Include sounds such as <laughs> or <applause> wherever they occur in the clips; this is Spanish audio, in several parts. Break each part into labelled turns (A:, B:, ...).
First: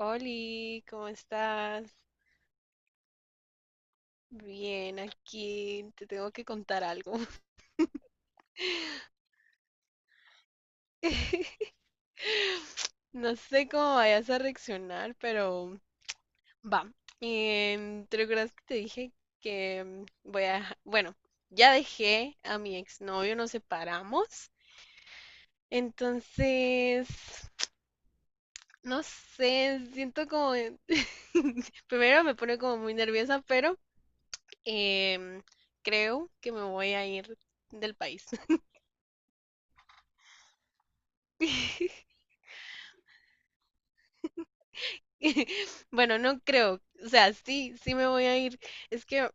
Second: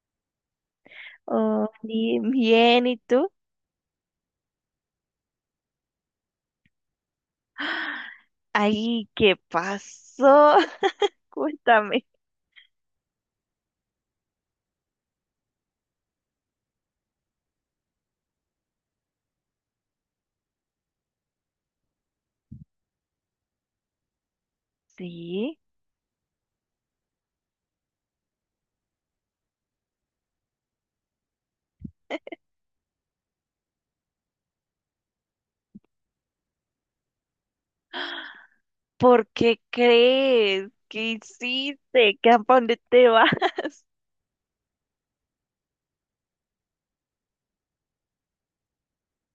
A: Oli, ¿cómo
B: Oh,
A: estás?
B: bien, bien, ¿y tú?
A: Bien, aquí te tengo que contar algo.
B: ¡Ah! Ay, ¿qué pasó? <laughs>
A: <laughs>
B: Cuéntame.
A: No sé cómo vayas a reaccionar, pero va. ¿Te recuerdas que te dije que voy a... Bueno, ya dejé a mi exnovio, nos separamos.
B: Sí,
A: Entonces, no sé, siento como... <laughs> Primero me pone como muy nerviosa, pero em, creo que me voy a ir del país.
B: ¿por qué crees? ¿Qué hiciste?
A: <laughs>
B: ¿Qué, a dónde te vas? <laughs>
A: Bueno, no creo. O sea, sí, sí me voy a ir. Es que,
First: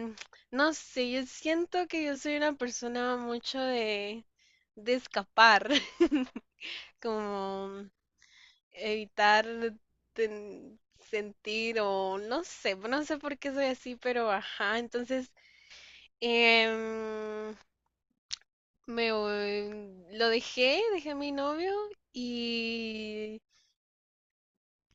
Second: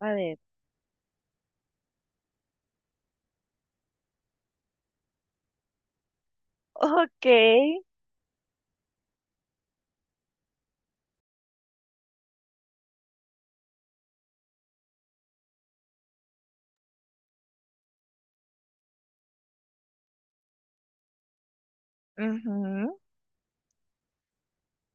B: A ver.
A: no sé, yo siento que yo soy una persona mucho de escapar, <laughs>
B: Ok.
A: como evitar sentir o no sé, no sé por qué soy así, pero ajá, entonces em, lo dejé, dejé a mi novio
B: Ujú.
A: y...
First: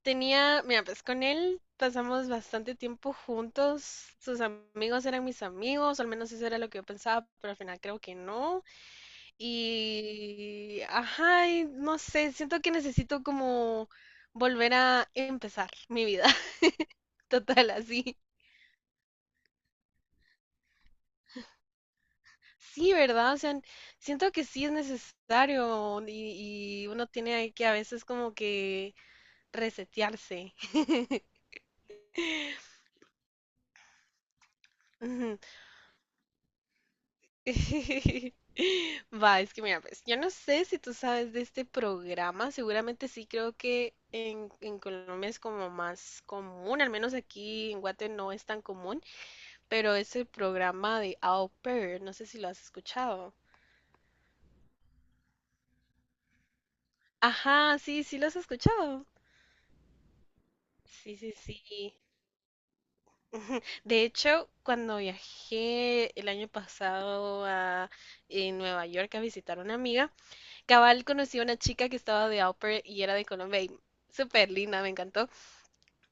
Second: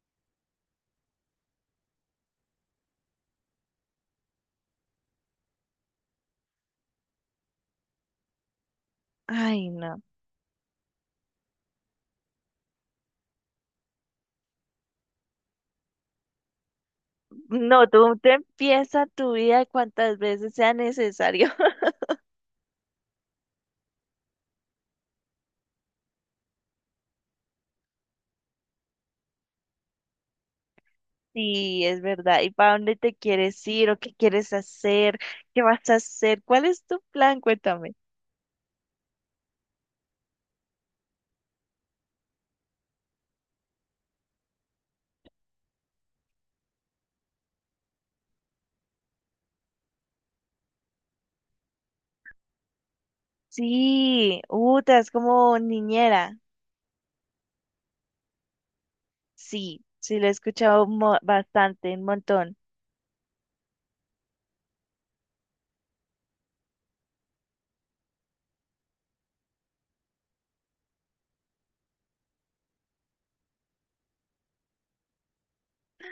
A: Tenía, mira, pues con él pasamos bastante tiempo juntos. Sus amigos eran mis amigos, al menos eso era lo que yo pensaba, pero al final creo que no.
B: Ay, no.
A: Y, ajá, y no sé, siento que necesito como volver a empezar mi vida <laughs> total
B: No, tú
A: así.
B: te empieza tu vida cuantas veces sea necesario. <laughs>
A: Sí, ¿verdad? O sea, siento que sí es necesario y uno tiene que a veces como que resetearse.
B: Sí, es verdad. ¿Y para dónde te quieres ir o qué quieres hacer?
A: <laughs>
B: ¿Qué vas a hacer? ¿Cuál es tu plan? Cuéntame.
A: <laughs> Va, es que mira, pues yo no sé si tú sabes de este programa, seguramente sí, creo que en Colombia es como más común, al menos aquí en Guate no es tan común, pero es el programa de Au Pair, no sé si lo has escuchado.
B: Sí, Uta, es como niñera.
A: Ajá, sí, sí lo has escuchado.
B: Sí, sí, lo he escuchado
A: Sí, sí,
B: bastante,
A: sí.
B: un montón.
A: De hecho, cuando viajé el año pasado a en Nueva York a visitar a una amiga, cabal conocí a una chica que estaba de au pair y era de Colombia y súper linda, me encantó.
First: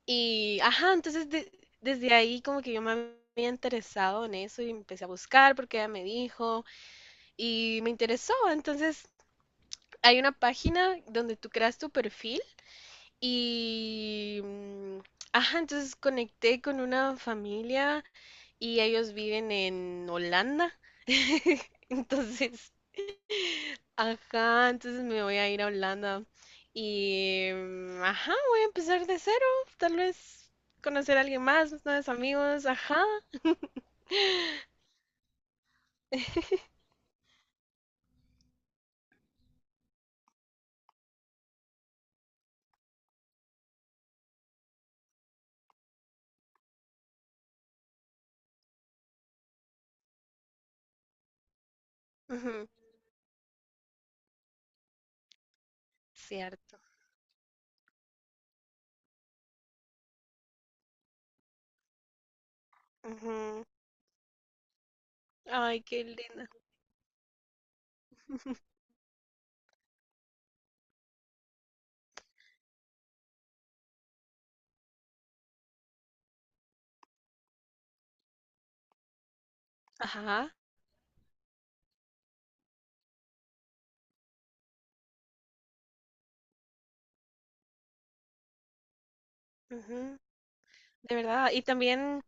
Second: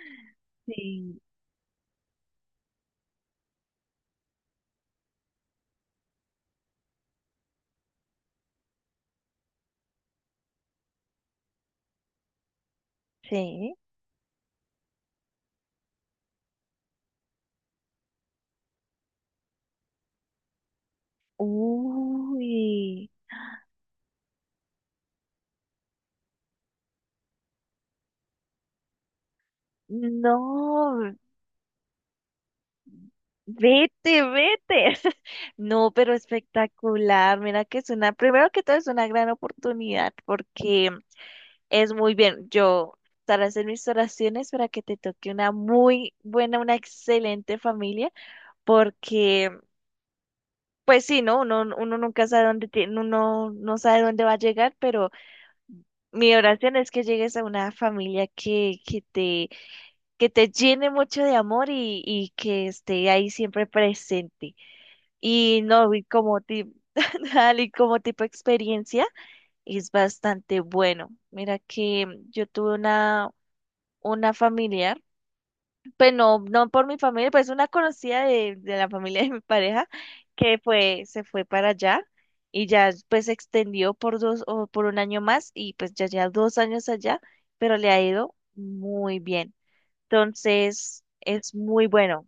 A: Y, ajá,
B: Sí.
A: desde ahí como que yo me había interesado en eso y empecé a buscar porque ella me dijo y me interesó. Entonces hay una página donde tú creas tu perfil
B: Sí.
A: y, ajá, entonces conecté con una familia y ellos viven en Holanda. <laughs> Entonces,
B: Uy,
A: ajá, entonces me voy a ir a Holanda y, ajá, voy a empezar de cero, tal vez
B: no,
A: conocer a alguien más, nuevos amigos, ajá.
B: vete, vete. <laughs> No, pero
A: <laughs>
B: espectacular. Mira que es una, primero que todo es una gran oportunidad porque es muy bien. Yo estaré hacer mis oraciones para que te toque una muy buena, una excelente familia, porque pues sí, ¿no? Uno, uno nunca sabe dónde
A: Ujú,
B: tiene, uno no sabe dónde va a llegar, pero mi oración
A: cierto.
B: es que llegues a una familia que te llene mucho de amor y que esté ahí
A: Ujú.
B: siempre presente. Y
A: Ay,
B: no,
A: qué
B: y como
A: linda.
B: tipo, <laughs> y como tipo
A: <laughs>
B: experiencia, es bastante bueno. Mira que yo tuve una familiar, pues no, no por mi familia, pues una conocida de la familia de mi pareja,
A: Ajá,
B: que fue, se fue para allá y ya pues se extendió por 2 o por 1 año más y pues ya lleva 2 años allá, pero le ha ido muy bien.
A: ujú,
B: Entonces,
A: de verdad.
B: es
A: Y
B: muy
A: también,
B: bueno.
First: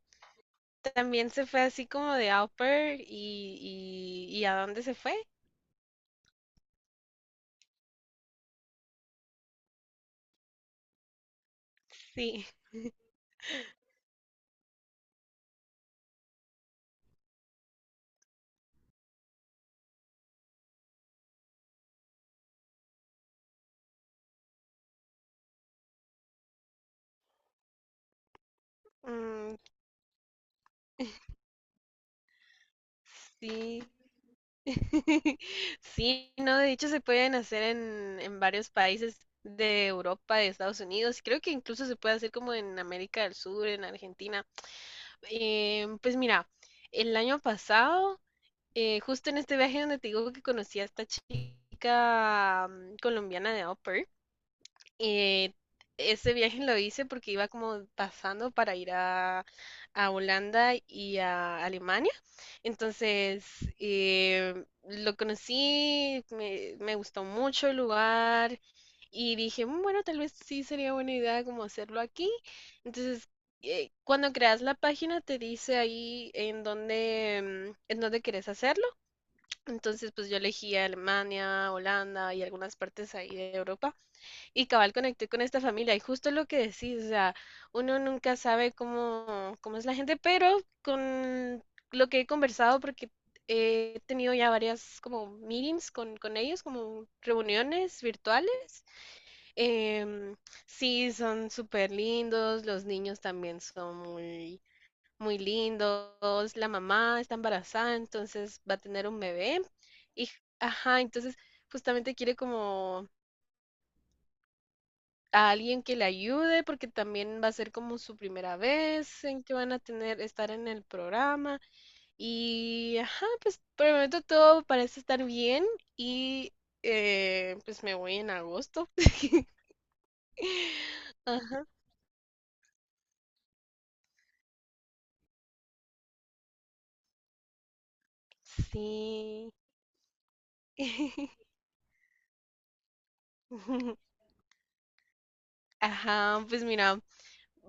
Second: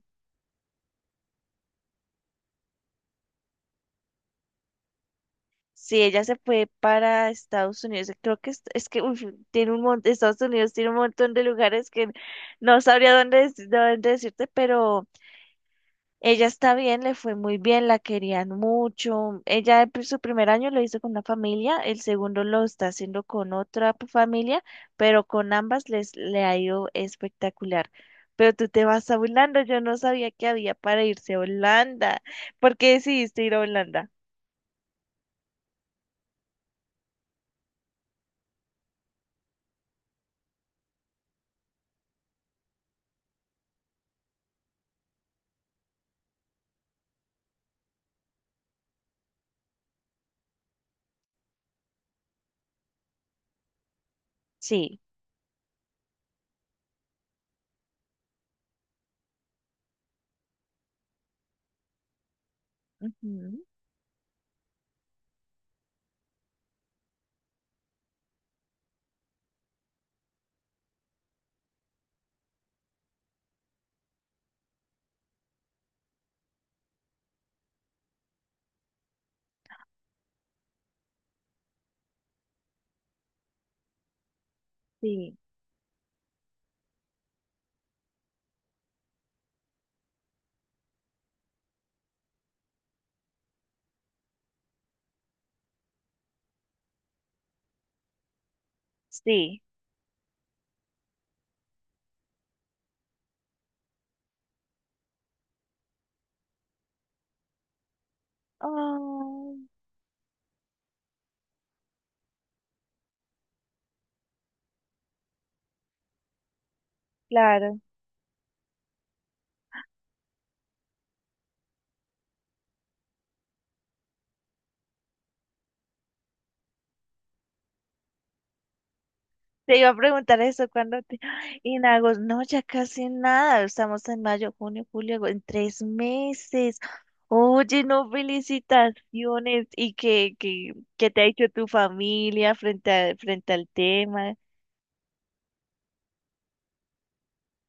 A: también se fue así como de au pair y ¿a dónde se fue?
B: Si ella se fue para Estados Unidos, creo que es que uf, tiene un montón, Estados Unidos tiene un montón de lugares que
A: Sí.
B: no sabría dónde, dónde decirte, pero ella está bien, le fue muy bien, la querían mucho. Ella pues, su primer año lo hizo con una familia, el segundo lo está haciendo con otra familia, pero con ambas les le ha ido espectacular. Pero tú te vas a
A: Mm,
B: Holanda, yo no sabía que había para irse a Holanda. ¿Por qué decidiste ir a
A: sí.
B: Holanda?
A: <laughs> Sí, no, de hecho se pueden hacer en varios países de Europa, de Estados Unidos, creo que incluso se puede hacer como en América del Sur, en Argentina. Pues mira, el año pasado, justo en este viaje donde te digo que conocí a esta chica colombiana de Upper,
B: Sí,
A: eh, ese viaje lo hice porque iba como pasando para ir a Holanda y a Alemania. Entonces,
B: ujú,
A: lo conocí, me gustó mucho el lugar y dije, bueno, tal vez sí sería buena idea como hacerlo aquí. Entonces, cuando creas la página te dice ahí en dónde, en dónde querés hacerlo. Entonces, pues yo elegí Alemania, Holanda y algunas partes ahí de Europa. Y cabal conecté
B: sí,
A: con esta familia, y justo lo que decís, o sea, uno nunca sabe cómo, cómo es la gente, pero con lo que he conversado, porque he tenido ya varias como meetings con ellos, como reuniones virtuales,
B: sí.
A: em, sí, son súper lindos, los niños también son muy, muy lindos, la mamá está embarazada, entonces va a tener un
B: Oh,
A: bebé, y, ajá, entonces justamente quiere como a alguien que le ayude, porque también va a ser
B: claro.
A: como su primera vez en que van a tener, estar en el programa. Y ajá, pues por el momento todo parece estar bien y pues me voy en agosto. <laughs>
B: Te iba a preguntar eso cuando te... <gasps>
A: Ajá,
B: Y en agosto, no, ya casi nada. Estamos en mayo, junio, julio, agosto, en 3 meses. Oye, no,
A: sí.
B: felicitaciones. ¿Y qué, qué, qué te ha dicho
A: <laughs>
B: tu familia frente frente al tema?
A: Ajá, pues mira,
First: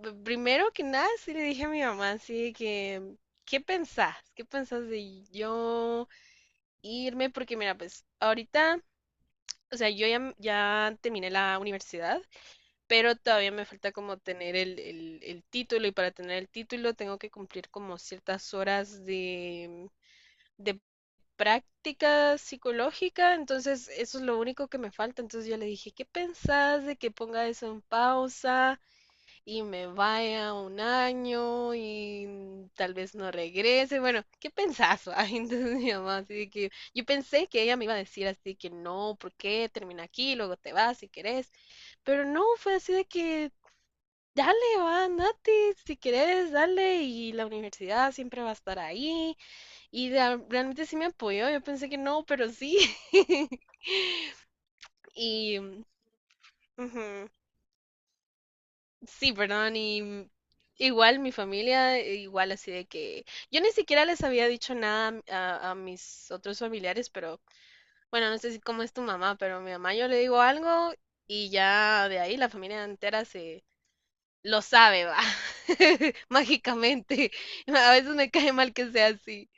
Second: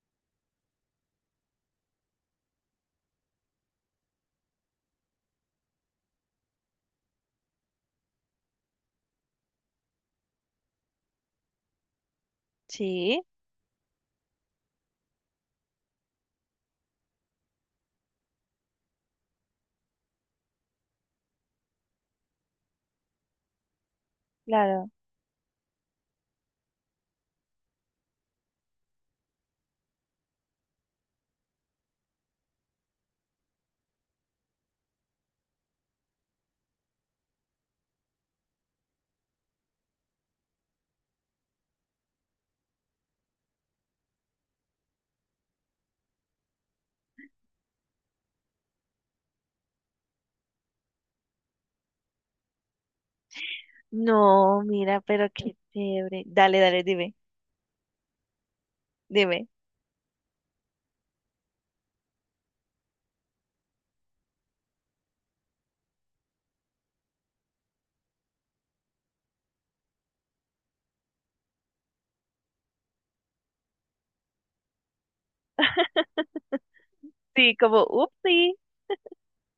A: primero que nada sí le dije a mi mamá así que, ¿qué pensás? ¿Qué pensás de yo irme? Porque mira, pues ahorita o sea, yo ya, ya terminé la universidad, pero
B: Sí,
A: todavía me falta como tener el título y para tener el título tengo que cumplir como ciertas horas de práctica psicológica, entonces eso es lo único que
B: claro.
A: me falta. Entonces yo le dije, ¿qué pensás de que ponga eso en pausa? Y me vaya un año y tal vez no regrese. Bueno, ¿qué pensás? ¿Va? <laughs> Entonces mi mamá, así de que yo pensé que ella me iba a decir así que no, ¿por qué? Termina aquí, luego te vas si querés. Pero no, fue así de que dale, va, andate, si querés, dale. Y la universidad siempre va a estar ahí. Realmente sí me apoyó. Yo pensé que no, pero sí. <laughs>
B: No, mira, pero qué
A: Y.
B: chévere. Dale, dale, dime,
A: Ujú. Sí,
B: dime.
A: perdón, y igual mi familia, igual así de que yo ni siquiera les había dicho nada a, a mis otros familiares, pero bueno, no sé si cómo es tu mamá, pero mi mamá yo le digo algo y ya de ahí la familia entera se lo sabe, va, <laughs>
B: <laughs>
A: mágicamente.
B: Sí, como,
A: A veces me cae
B: upsí.
A: mal que sea así.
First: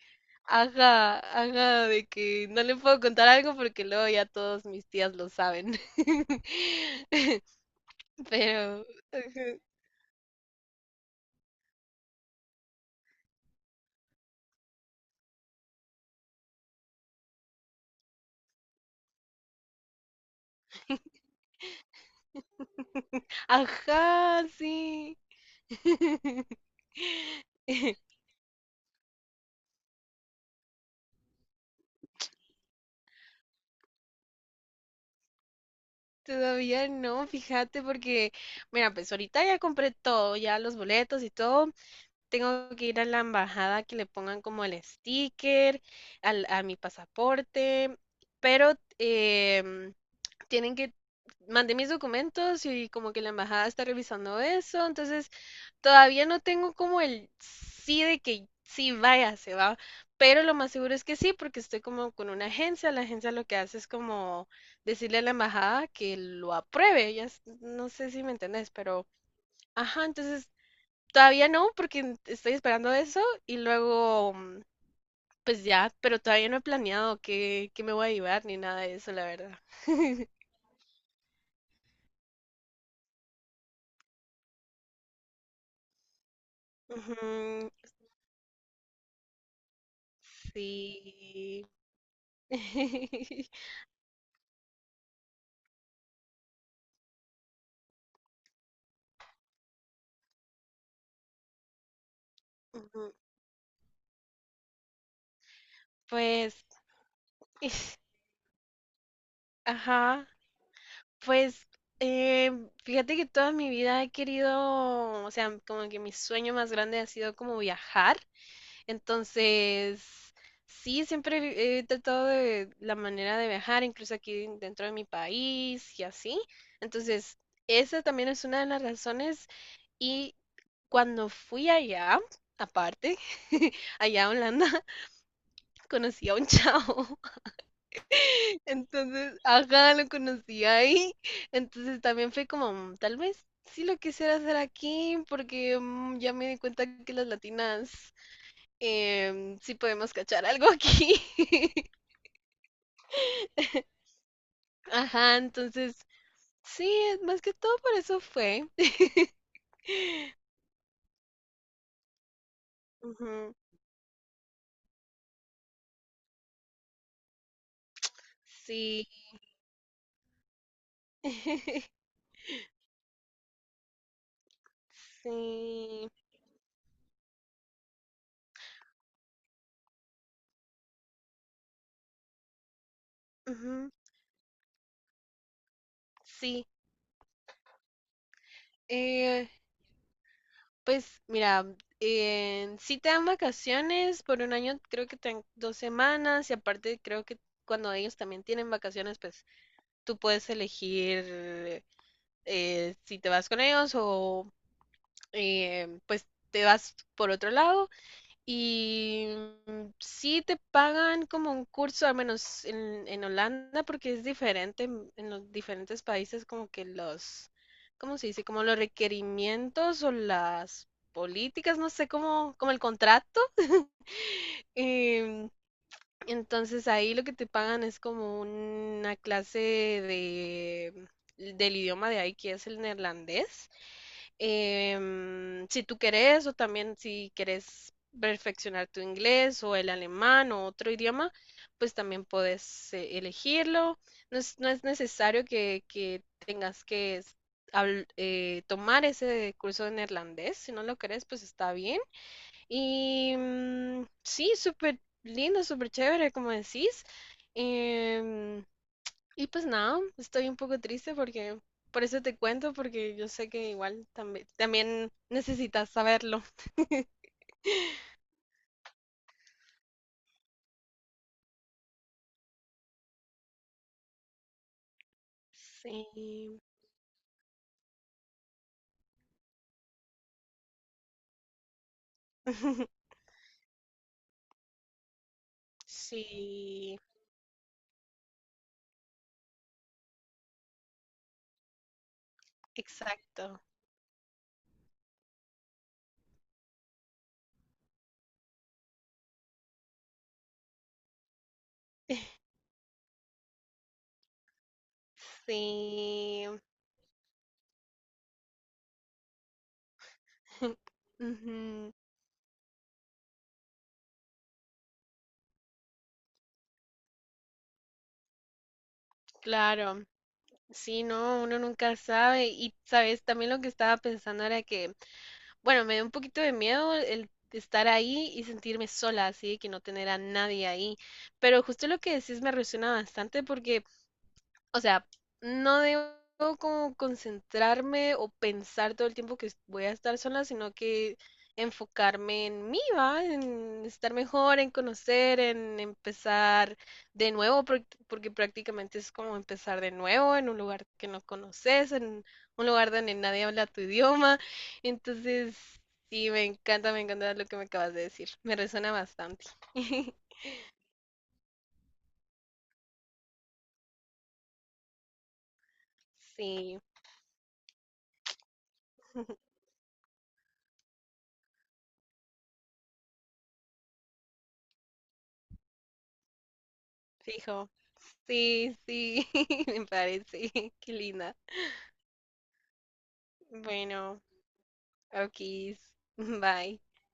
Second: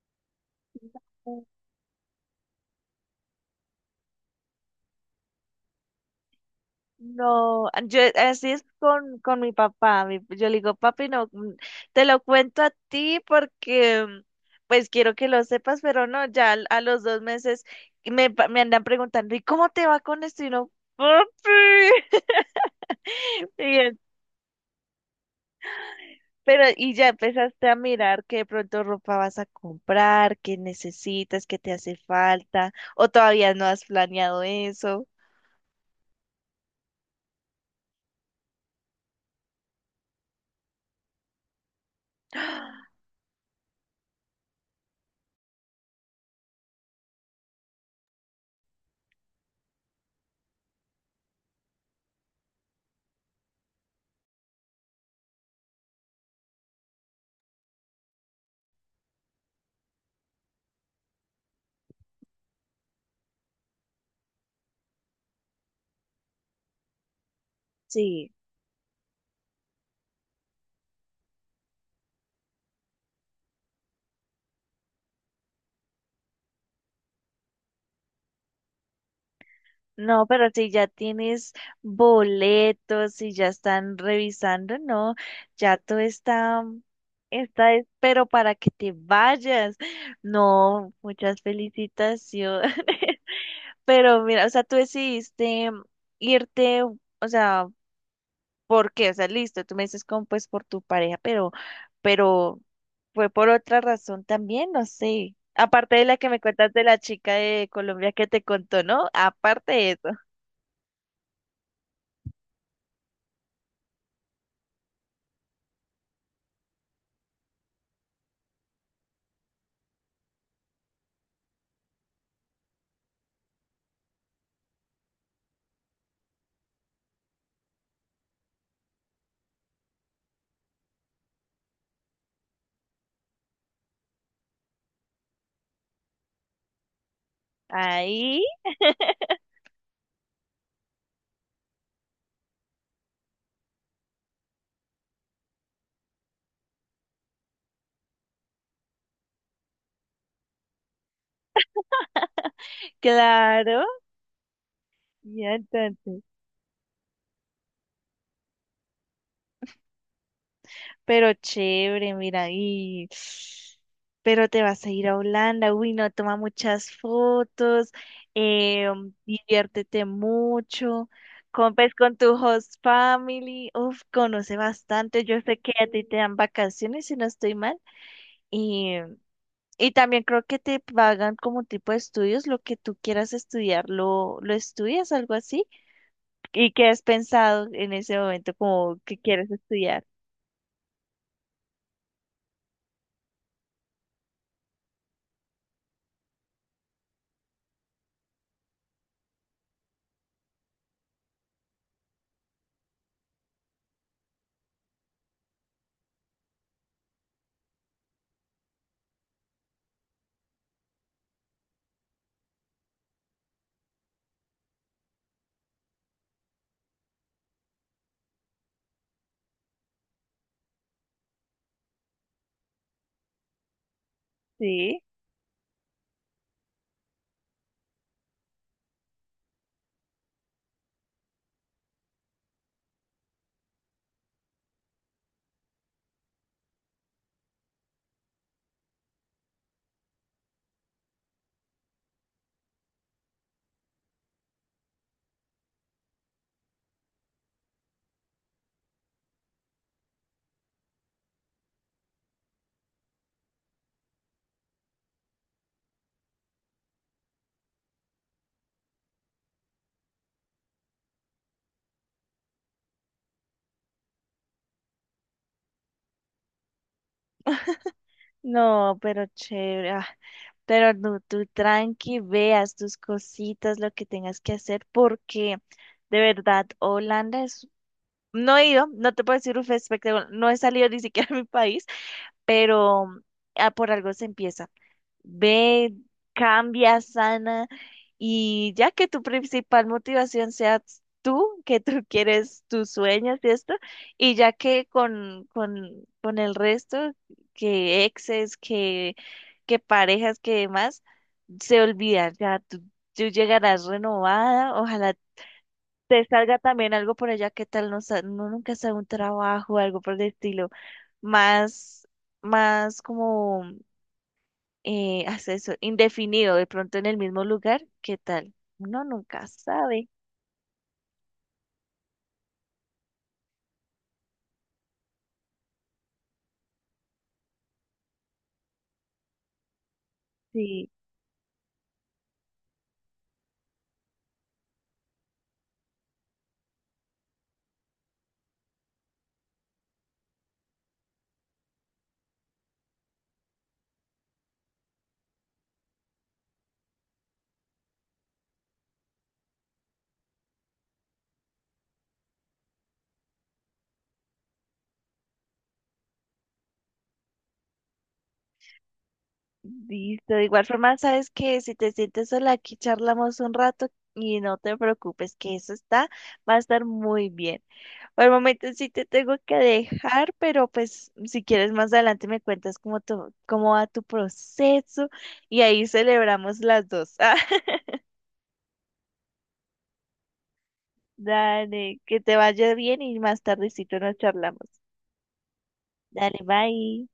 A: Ajá, ajá, de que no le puedo contar algo porque luego ya todos mis tías lo saben. <laughs>
B: No, yo así es
A: Pero...
B: con mi
A: ajá.
B: papá. Yo le digo, papi, no, te lo cuento a ti porque pues quiero que lo sepas, pero no, ya los 2 meses me, me andan preguntando, ¿y cómo te va con esto? Y no, papi. <laughs> Y él,
A: Ajá, sí.
B: pero,
A: <laughs>
B: ¿y ya empezaste a
A: <laughs>
B: mirar que de pronto ropa vas a comprar, qué necesitas, qué te hace falta, o todavía no has planeado eso?
A: Todavía no, fíjate, porque, mira, pues ahorita ya compré todo, ya los boletos y todo, tengo que
B: <gasps>
A: ir a la embajada que le pongan como el sticker a mi pasaporte, pero em, tienen que, mandé mis documentos y como que la embajada está revisando eso, entonces todavía no tengo como el sí de que sí vaya, se va, pero lo más seguro es que sí, porque estoy como con una agencia, la agencia lo que hace es como decirle a la embajada que lo apruebe, no sé si
B: Sí.
A: me entendés, pero... Ajá, entonces todavía no, porque estoy esperando eso y luego, pues ya, pero todavía no he planeado qué, qué me voy a llevar ni nada de eso, la verdad.
B: No,
A: <laughs>
B: pero si ya tienes boletos, si ya están revisando, no, ya todo está,
A: Ujú,
B: está, pero para que te vayas. No, muchas
A: sí.
B: felicitaciones. <laughs>
A: <laughs>
B: Pero mira, o sea, tú decidiste irte, o sea, porque, o sea, listo, tú me dices como pues por tu pareja, pero
A: Ujú,
B: fue por otra razón también, no sé. Aparte de la que me
A: pues,
B: cuentas de la chica de Colombia
A: <laughs>
B: que te contó, ¿no? Aparte de eso.
A: ajá, pues, fíjate que toda mi vida he querido, o sea, como que mi sueño más grande ha sido como viajar. Entonces, sí, siempre he tratado de la manera de viajar, incluso aquí dentro de mi país y así. Entonces, esa también es una de las razones. Y cuando fui allá, aparte, <laughs> allá a Holanda, <laughs> conocí a un chavo.
B: Ahí,
A: <laughs>
B: <laughs>
A: Entonces, ajá, lo conocí ahí. Entonces también fue como, tal vez sí lo quisiera hacer aquí, porque ya me di cuenta que las latinas si podemos cachar algo aquí. <laughs>
B: claro.
A: Ajá,
B: Ya
A: entonces,
B: entonces.
A: sí, es más que todo por eso fue.
B: Pero chévere, mira, y...
A: Ujú,
B: Pero te vas a ir a Holanda, uy, no, toma muchas fotos, eh,
A: sí,
B: diviértete mucho, compes
A: <laughs>
B: con tu host family, uf, conoce bastante, yo sé que a ti
A: sí,
B: te dan vacaciones, si no estoy mal, y, y también creo que te pagan como tipo de estudios, lo que tú quieras estudiar,
A: ujú,
B: lo estudias, algo así,
A: sí.
B: y qué has pensado en ese momento, como que
A: Eh,
B: quieres estudiar,
A: pues mira, sí te dan vacaciones por un año, creo que te dan dos semanas y aparte creo que cuando ellos también tienen vacaciones, pues tú puedes elegir si te vas con ellos o pues te vas por otro lado. Y sí te pagan como un curso, al menos en Holanda, porque es diferente en los diferentes países, como que los, ¿cómo se dice? Como los requerimientos o las políticas, no sé, como, como el contrato. <laughs>
B: ¿sí?
A: Em, entonces ahí lo que te pagan es como una clase de, del idioma de ahí, que es el neerlandés. Si tú querés, o también si querés perfeccionar tu inglés o el alemán o otro idioma, pues también puedes elegirlo. No es, no es necesario que tengas que tomar ese curso de neerlandés. Si no lo querés, pues está bien. Y sí, súper lindo, súper chévere, como decís. Em, y pues nada, estoy un poco triste porque por eso te cuento, porque yo sé que igual también, también necesitas saberlo.
B: No, pero chévere. Ah, pero no, tú tranqui, veas tus cositas, lo que tengas que hacer, porque de
A: Sí,
B: verdad, Holanda es... No he ido, no te puedo decir un espectáculo, no he salido ni siquiera a mi país, pero
A: <laughs>
B: ah, por algo se empieza, ve,
A: sí,
B: cambia, sana y ya que tu principal motivación sea tú, que tú <laughs> quieres tus sueños y
A: exacto.
B: esto, y ya que con el resto, que exes, que parejas, que demás, se olvida, ya tú llegarás renovada, ojalá te
A: Sí,
B: salga también algo por allá, qué tal, no, no nunca sea un trabajo, algo por el estilo,
A: <laughs> ujú,
B: más, más como <laughs> hasta eso, indefinido, de pronto en el mismo lugar, ¿qué tal? Uno nunca
A: claro.
B: sabe.
A: Sí, no, uno nunca sabe. Y sabes, también lo que estaba pensando era que, bueno, me dio un poquito de miedo el estar ahí y sentirme sola, así de que no tener a nadie
B: Sí,
A: ahí. Pero justo lo que decís me resuena bastante porque o sea, no debo como concentrarme o pensar todo el tiempo que voy a estar sola, sino que enfocarme en mí, ¿va? En estar mejor, en conocer, en empezar de nuevo, porque prácticamente es como empezar de nuevo en un lugar que no conoces, en un lugar donde nadie habla tu idioma. Entonces, sí, me encanta lo que me acabas de decir. Me resuena bastante. <laughs>
B: listo. De igual forma, sabes que si te sientes sola, aquí charlamos un rato y no te preocupes, que eso está, va a
A: Sí.
B: estar muy bien. Por el momento sí te tengo que dejar, pero pues si quieres más adelante me cuentas cómo, cómo va tu proceso y ahí celebramos las dos.
A: Fijo.
B: <laughs>
A: Sí, sí, <laughs> me parece. Qué linda.
B: Dale, que te vaya bien y más tardecito nos
A: Bueno,
B: charlamos.
A: ok.
B: Dale,
A: Bye.
B: bye.